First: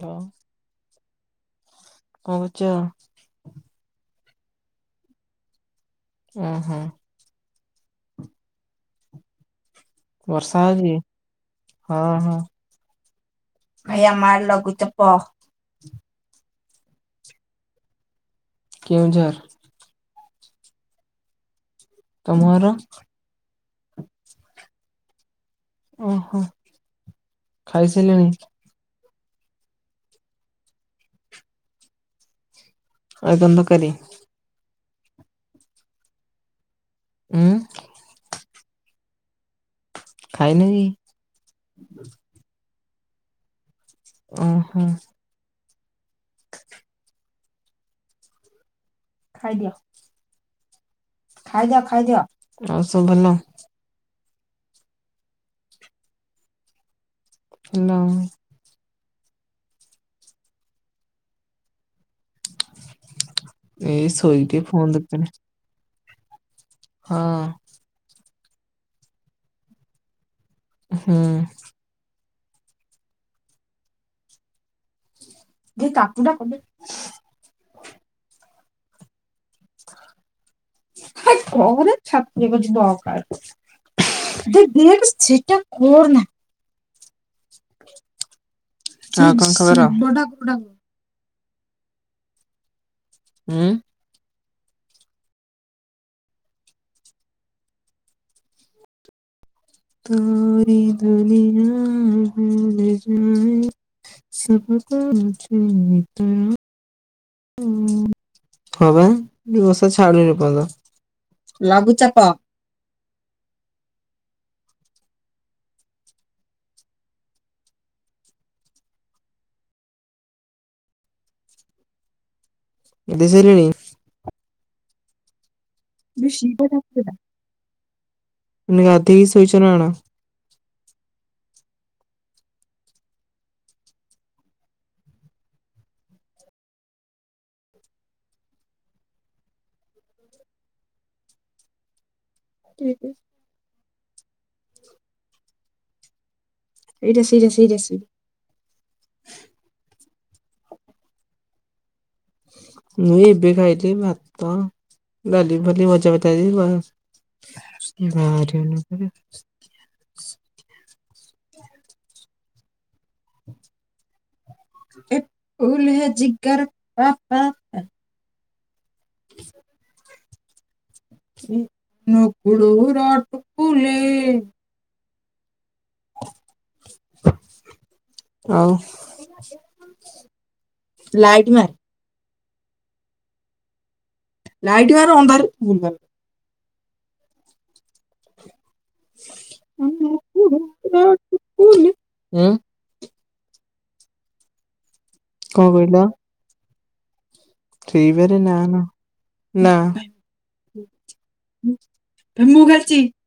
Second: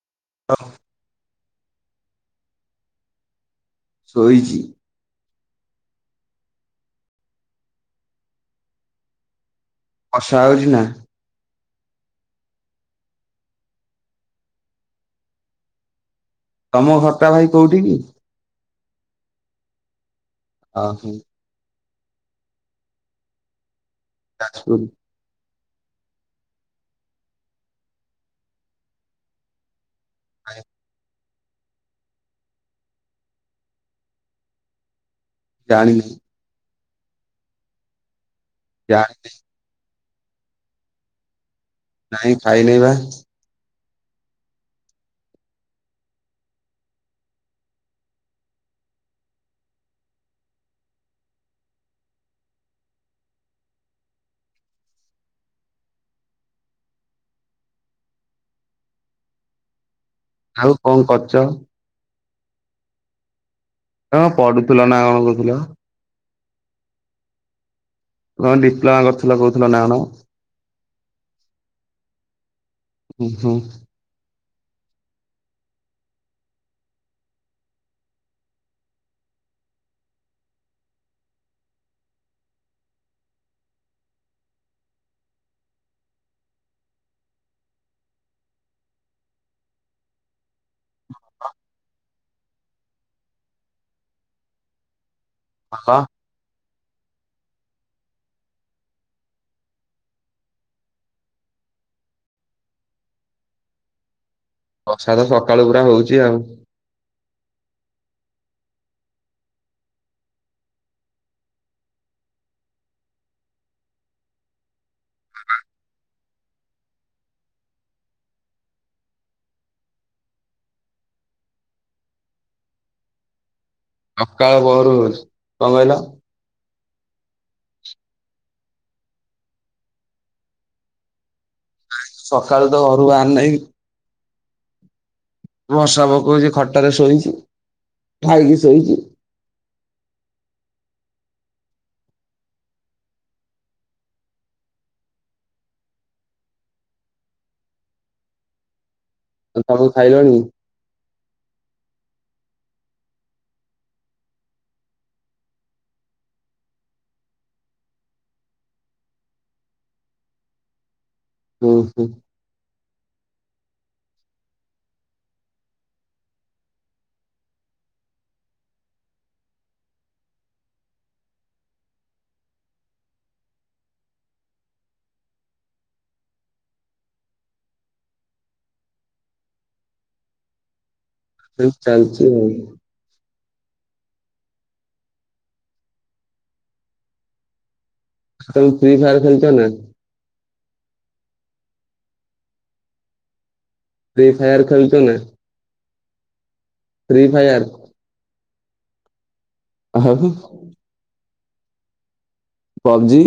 କୁହ କଣ କରୁଛ? ଶୋଇଚି। ଆଁ ହା। ବର୍ଷା ହଉଛି ନା ହଅଚି? ହଁ, ହଁ, ଇଏ ମା ଲୁଘୁଚାପ। ତମ ଘରଟା ଭାଇ କୋଉଠି କି? କେଉଁଝର। ଆ, ହୁଁ। ତମ ଘର। ଯାଜପୁରୁ। ଓହୋ, ଖାଇସାଇଲଣି। ନାଇଁ। ଆଉ କଣ ତକାରି। ଜାଣିିନାଇ। ଉଁ। ଜାଣିନି। ଖାଇନ‌ କି‌? ନାଇଁ ଖାଇନେଇ ବା। ଓହୋ। [inaudible] ଖାଇଦିଅ। ଖାଇଦିଅ, ଖାଇଦିଅ, ଆଉ ସବୁ ଭଲ। ହାଲୋ। ଆଉ କଁ କରୁଚ? ଏଇ ତମେ ବା ଶୋଇକି ଟିକେ ଫୋନ ପଡୁଥିଲା ନା କଣ ଦେଖୁଥିଲି କଉଥିଲ। ହଁ। କଁ ଡିପ୍ଲୋମା କରିୁଥିଲ କହୁଥିଲ ନା କଣ। ହୁଁ। ଉଁ ହୁଁ। ମୁଁ ଟାଟୁ ଟା କରିଦେଇ [unintelligible] ଆବେ ଦେବେ ସେଟା କରନା। ଆଉ କଣ ଖବର? ଉଁ। ହାଲୋ। ସାରି ଦୁନିଆ ଭୁଲ୍ ଯାଏ ସ ବର୍ଷା ତ ସକାଳୁ ପୁରା [unintelligible] ହଉଛି ଆଉ ଉଁ ହଁ ପା ଏ ହବା ବଷା ଛାଡୁନି ଏପର୍ଯନ୍ତ। ଲଘୁଚାପ ଗାଧେଇ ସାରିଲେଣି? ସକାଳ ପହରୁ ହୋଉଚି। କଣ କହିଲ? [unintelligible] ଗାଧେଇ କି ଶୋଇଚ ନା କଣ। ନାଇଁ ସକାଳୁ ତ ଘରୁ ବାହାରି ନାହିଁ। ବର୍ଷା ପକୋଉଚି ଖଟରେ ଶୋଇଚି। ଖାଇକି ଶୋଇଚି। କିଏ କିଏ ଏଇଟା ସେଇଟା ସେଇଟା ସେଇଟା ଆଉ ତମେ ଖାଇଲଣି? ମୁଁ ଏବେ ଖାାଇଲି ଭାତ [unintelligible] ଉଁ ହୁଁ। ଏ ଫୁଲେ ଜିଗର ପା ପା ହ କିଏ ନକୁଳୁର କୁକୁଲେ ଆଉ ଲାଇଟ୍ ମାରେ। ଚାଲିଚି ଆଉ। ଲାଇଟ୍ ମାରେ ଅନ୍ଧାରେ ଭୁଲ୍ ଭାଲ୍ ତମେ ଫ୍ରି ଫାୟାର ଖେଳୁଚ ନା? ଆଁ [unintelligible] ଫ୍ରି ଫାୟର ଖେଳୁଚ ନା? କଣ କହିଲ? Free Fire. ଫ୍ରି ଫାୟାର ନା ନା ଆଉ ନାଁ - ମୁଁ ଖେଳୁଚି। ପବଜି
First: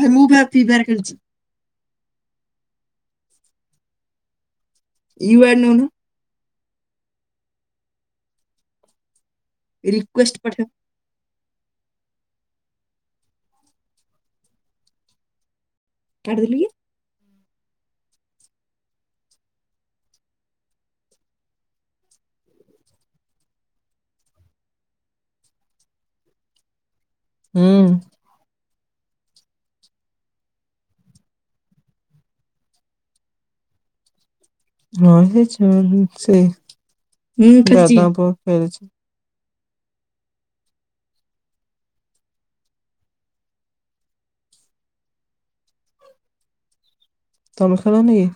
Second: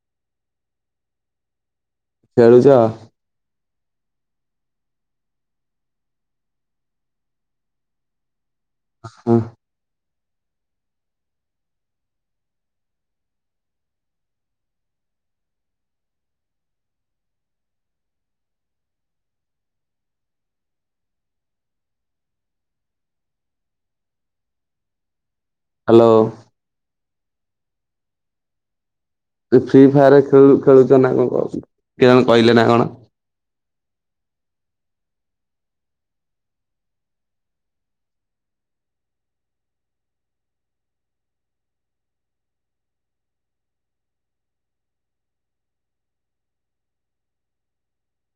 ଭାଇ ମୁଁ ଖେଳୁଚି ଫ୍ରି ଫାୟାର ଖେଳୁଚି। ଖେଳୁଚ ଇୱାଡ ନୋଉନ ଆ ହାଁ ରିକ୍ୱଷ୍ଟେ ପଠା। କାଟି ଦେଲେ କି? ହାଲୋ‌। ହୁଁ। ଫ୍ରି ଫାୟାରରେ ଖେଳୁ ଖେଳୁଚ ନା କଣ କୋହୁଚନ୍ତି କିଏ ଜଣେ କହିଲେ ନା କଣ? ହଁ ସେଇ ଛୁଆ ଖେଳୁ ସେ ଦାଦା ପୁଅ ଖେଳୁଚି ତମେ ଖେଳନି କି?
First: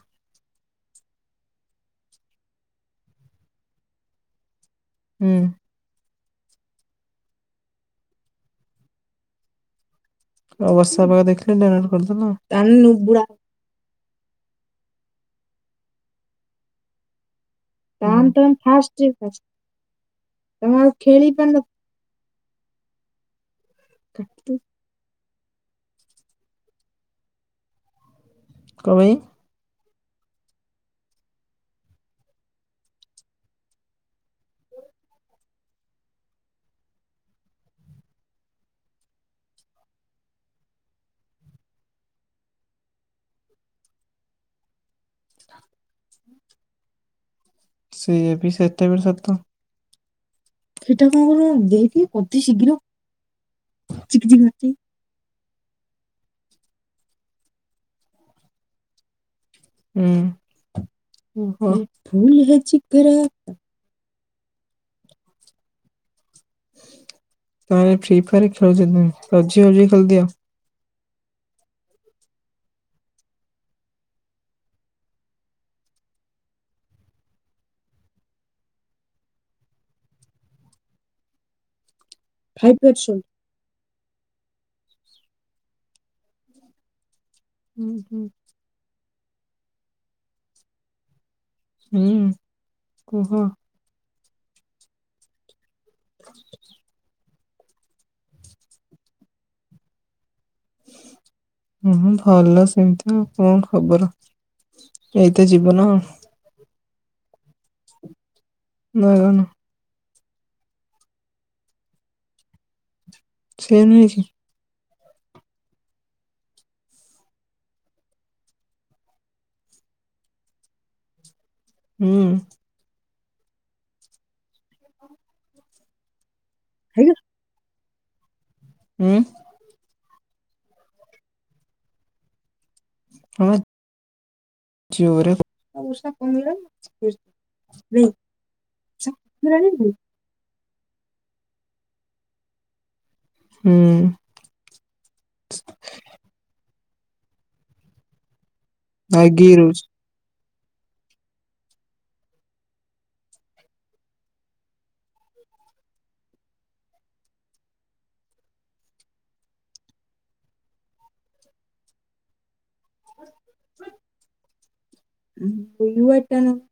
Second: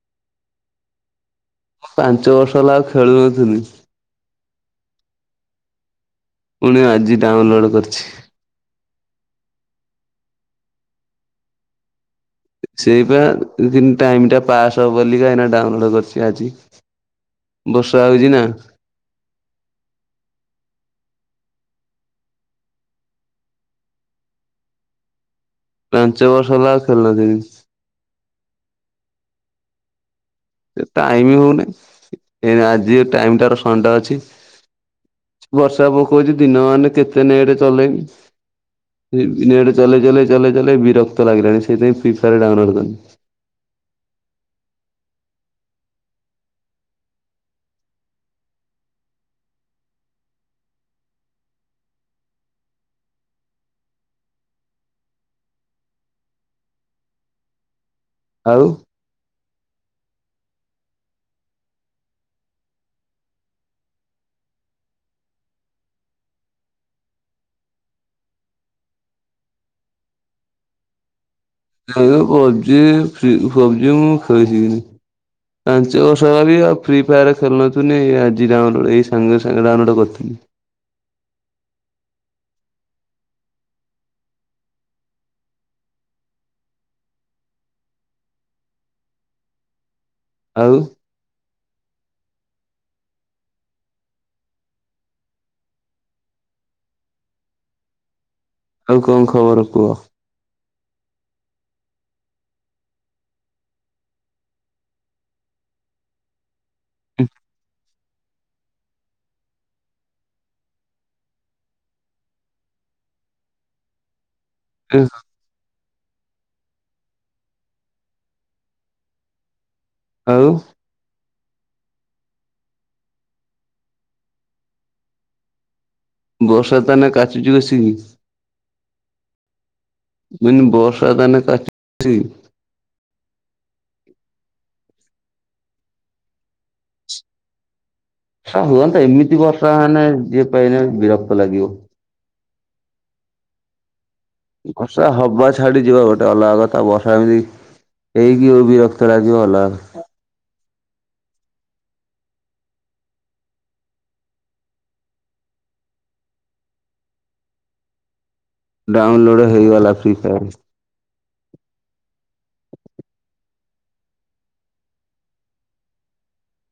ପାଞ୍ଚ ବର୍ଷ ହେଲା ଆଉ ଖେଳୁନଥିଲି। ହୁଁ। ଫୁଣି ଆଜି ଡାଉନଲୋଡ୍ କରିଛି। ଆଉ ବର୍ଷା ପାଗ ଦେଖିଲେ ଡାଉନଲୋଡ୍ କରିଦେଲ। ଜାଣିନୁ ସେଇପା ବୁଢା ଜେନ୍ତୀ ଟାଇମ୍ ଟା ପାସ୍ ହବ ବୋଲି କା, ଡାଉନଲୋଡ୍ କରୁଛି ଆଜି। ବର୍ଷା ହଉଛି କଣ ନା ପାଇଁ ଫାଷ୍ଟ [unintelligible] ତମେ ଆଉ ଖେଳି ପାରୁନ? କାଟୁ ପାଞ୍ଚ ବର୍ଷ ହେଲା ଆଉ ଖେଳୁ [unintelligible] କଣ ପାଇଁ? ଟାଇମ ହଉନି, ଆଜି ଏ ଟାଇମଟାର ସନ୍ ଡେ ଅଛି। ବର୍ଷା ପକଉଛି, ଦିନ ମାନେ କେତେ ନେଟ୍ ଚଲେଇବି? ନେଟ ଚଲେଇ ଚଲେଇ ଚଲେଇ ଚଲେଇ ବିରକ୍ତ ଲାଗିଲାଣି, ସେଇଥିପାଇଁ ଫ୍ରି ଫାୟାର ଡାଉନଲୋଡ କଲି। ହ ସେଇଆ ବି ସେଇଟା ବି ସତ। ସେଟା କଣ ଦେଇକି ଅତି ଶୀଘ୍ର, ଚିକି ଚିକି ମାରୁଚି। ଆଉ ହୁଁ- ହଁ ଫୁଲ ହେ ଚିକିରା ହଁ- ମୁଁ ଫ୍ରି ଫାୟାରରେ ଖେଳୁଥିଲି, ପବଜି ଫବଜି ଖେଳିଦିଅ। ନାଁ ମ ପବଜି, ଫ୍ରି ପବଜି ମୁଁ ଖେଳିବିନି। ପାଞ୍ଚ ବର୍ଷ ହେଲା ବି ଆଉ ଫ୍ରି ଫାୟାର ଖେଳୁନଥିଲି, ଆଜି ଡାଉନଲୋଡ ଏଇ ସାଙ୍ଗେ ସାଙ୍ଗେ ଡାଉନଲୋଡ କରିଥିଲି। ଫାଇଫ ଅଛୁ ହୁଁ- ହୁଁ। ଆଉ ହୁଁ କୁହ? [inaudible] ଆଉ କଣ ଖବର କୁହ? ହୁଁ ଭଲ ସେମିତି ଆଉ, କଣ ଖବର? ଏଇତ ଜୀବନ। [unintelligible] ସେ ନୁହେଁ କି? [unintelligible] ଆଉ ହଁ। ବର୍ଷା ତାନେ କାଚୁଚି ବସିିକି। ଉଁ। ମୁଁ କହିଲି ବର୍ଷା ତାନେ କାଚୁଚି। ହଁ। ଜୋରେ ପ ଆଁ ହୁଅନ୍ତା ଏମିତି ବର୍ଷା, ମାନେ ଯିଏ [unintelligible] ବିରକ୍ତ ଲାଗିବ। ହୁଁ। ବର୍ଷା ହବା ଛାଡି ଯିବା ଗୋଟେ ଅଲଗା କଥା, ବର୍ଷା ଏମିତି ହେଇକି ବିର କ୍ତ ଲାଗିବ ଲାଗି ଅଲଗା ରହୁଛି। କଥା। ଡାଉନଲୋଡ଼୍ ହେଇଗଲା ଫ୍ରି ଫାୟାର୍। ହଁ [unintelligible]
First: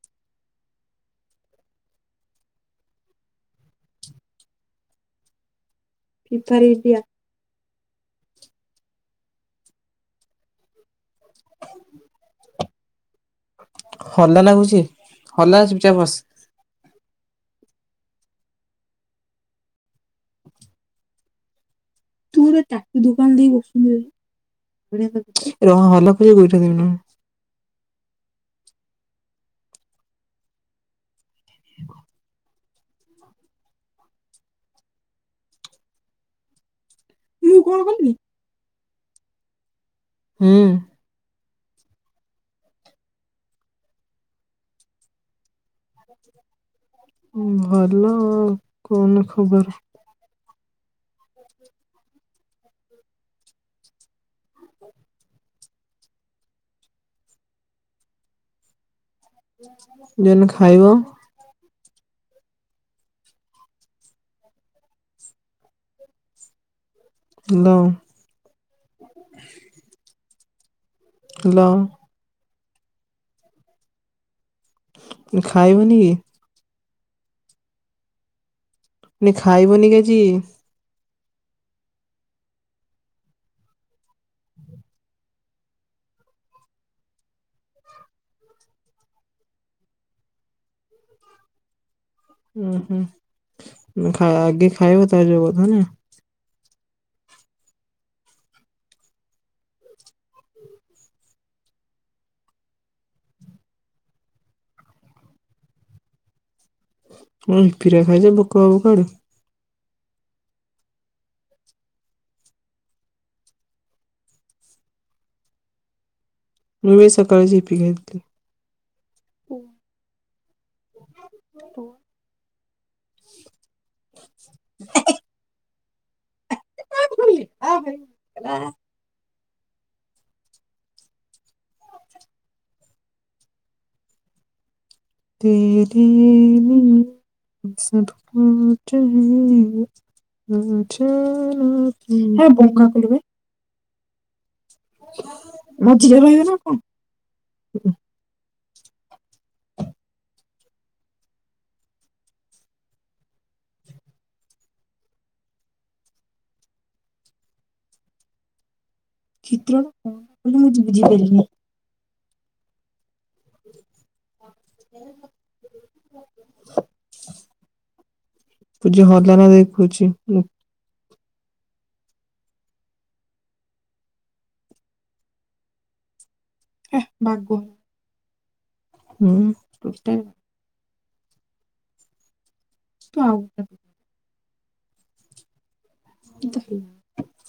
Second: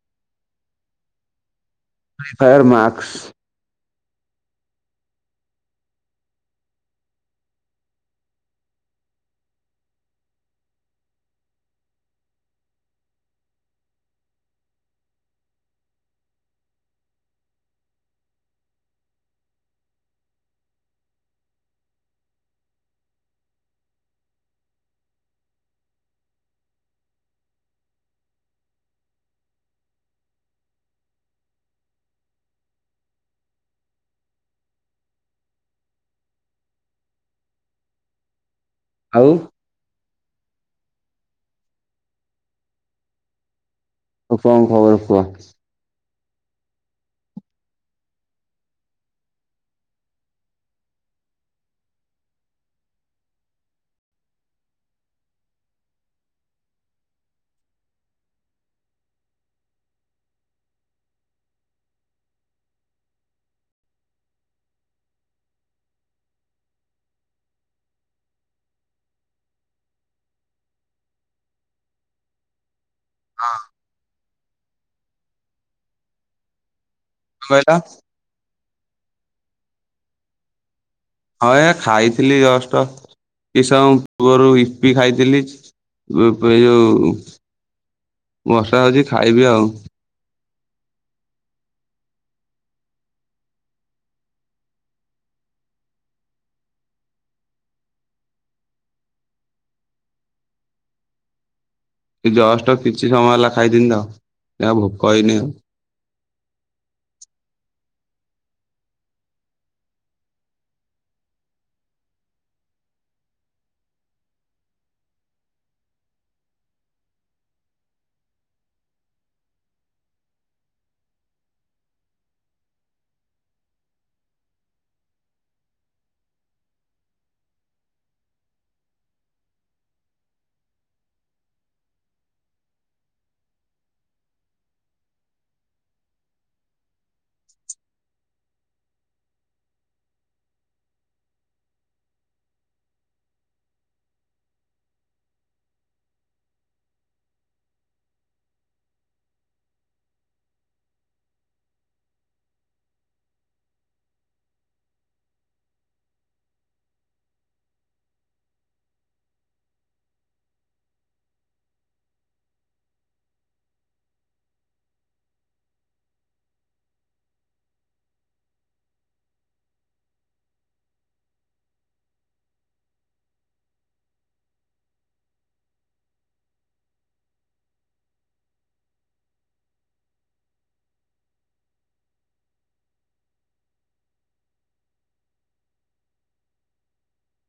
ଫ୍ରି ଫାୟାର ମାକ୍ସ। [unintelligible] ଦିଆ ହଲାନା କହୁଛି, ହଲାନା ଚୁପ ଚାପ ବସ। ତୁ ଗୋଟେ ଟାଟୁ ଦୋକାନ ଦେଇ ବସୁ [inaudible] ମୁଁ କଣ କଲି? ଆଉ ହୁଁ। ଆଉ, କଣ ଖବର କୁହ? [inaudible] ଭଲ ଆଉ। କନ ଖବର! ଦେନ ଖାଇବ। ଦଉଁ। ହାଲଁ। ହଁ। ଖାଇବୁନି କି? କଁ କହିଲ? ନି ଖାଇବୁନି କି ଆଜି? ହଁ, ଏ ଖାଇଥିଲି ଜଷ୍ଟ! କିଛ ସମୟ ପୂର୍ବରୁ ଇପି ଖାଇଥିଲି। ପି-ପି ଯଉ ବର୍ଷା ହଉଛି, ଖାଇବି ଆଉ। ଉଁ ହୁଁ, ଉଁ ଆଗେ ଖାଇବ, ତା'ପରେ ଯୋଉ କଥା ନା। ଜଷ୍ଟ କିଛି ସମୟ ହେଲା ଖାଇଥିନି ତ, ଏଆ ଭୋକ ହେଇନି ଆଉ। ଅଁ ଇପିରା ଖାଇଛ, ଭୋକହବ କୁଆଡ଼ୁ? ମୁଁ, ଏଇ ସକାଳେ ଆଜି ୟିପି ଖାଇଥିଲି। ଓ। [inaudible] ତେରେ ଲିଏ ସବ୍ କୁଛ ହେ ଏ। ପୁ ଛୋ ନା [unintelligible] ହେ ବଙ୍କା କୁଡ଼ବେ। ମଝିରେ ରହିବେ ନା କଣ? ଚିତ୍ର ଟା କଣ ବୋଲି ମୁଁ ବୁଝିପାଇଲିନି? [inaudible] ପୂଜା ହଲାନା ଦେଖୁଛି, ମୁଁ। ହେ ବାଗ ହୁଁ, [unintelligible] ତୁ ଆଉଁ [inaudible] [inaudible]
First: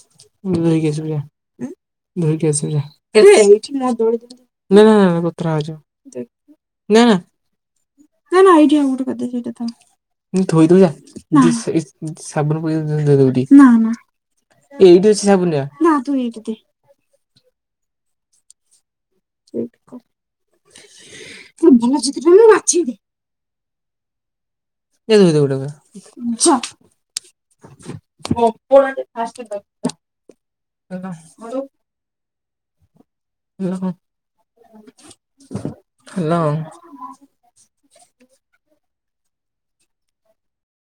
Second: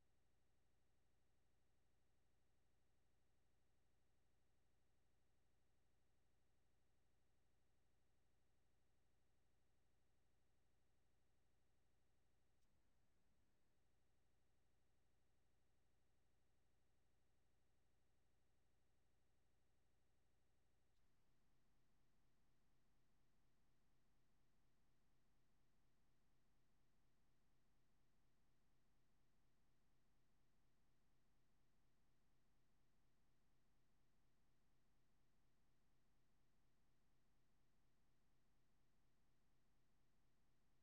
ଧୋଇକି ଆସିବୁ ଯା। ଧୋଇକି ଆସିବୁ ଯା। ନାଁ, ଉତ୍ରା ଭାଉଜ ନାଁ। ନା, ନା, ଏଇଠି ଆଉ ଗୋଟେ କରିଦେଇଛୁ, ଏଇଟା ଥାଉ। ଧୋଇ ଦବୁ ଯା, ଜେ ସେ ସାବୁନୁ ପକେଇକି ଧୋଇଦବୁ ଟିଏ। ଏଇଠି ଅଛି ସାବୁନ ଯା। ସେଇଟି କ, ମୋ ବୋଉ [unintelligible] ବାଛି ଦେ [unintelligible] କପୋଡ଼ା ଟେ ଫାଷ୍ଟ ଦକାର [inaudible] ହ୍ୟାଲୋ ହ୍ୟାଲୋ!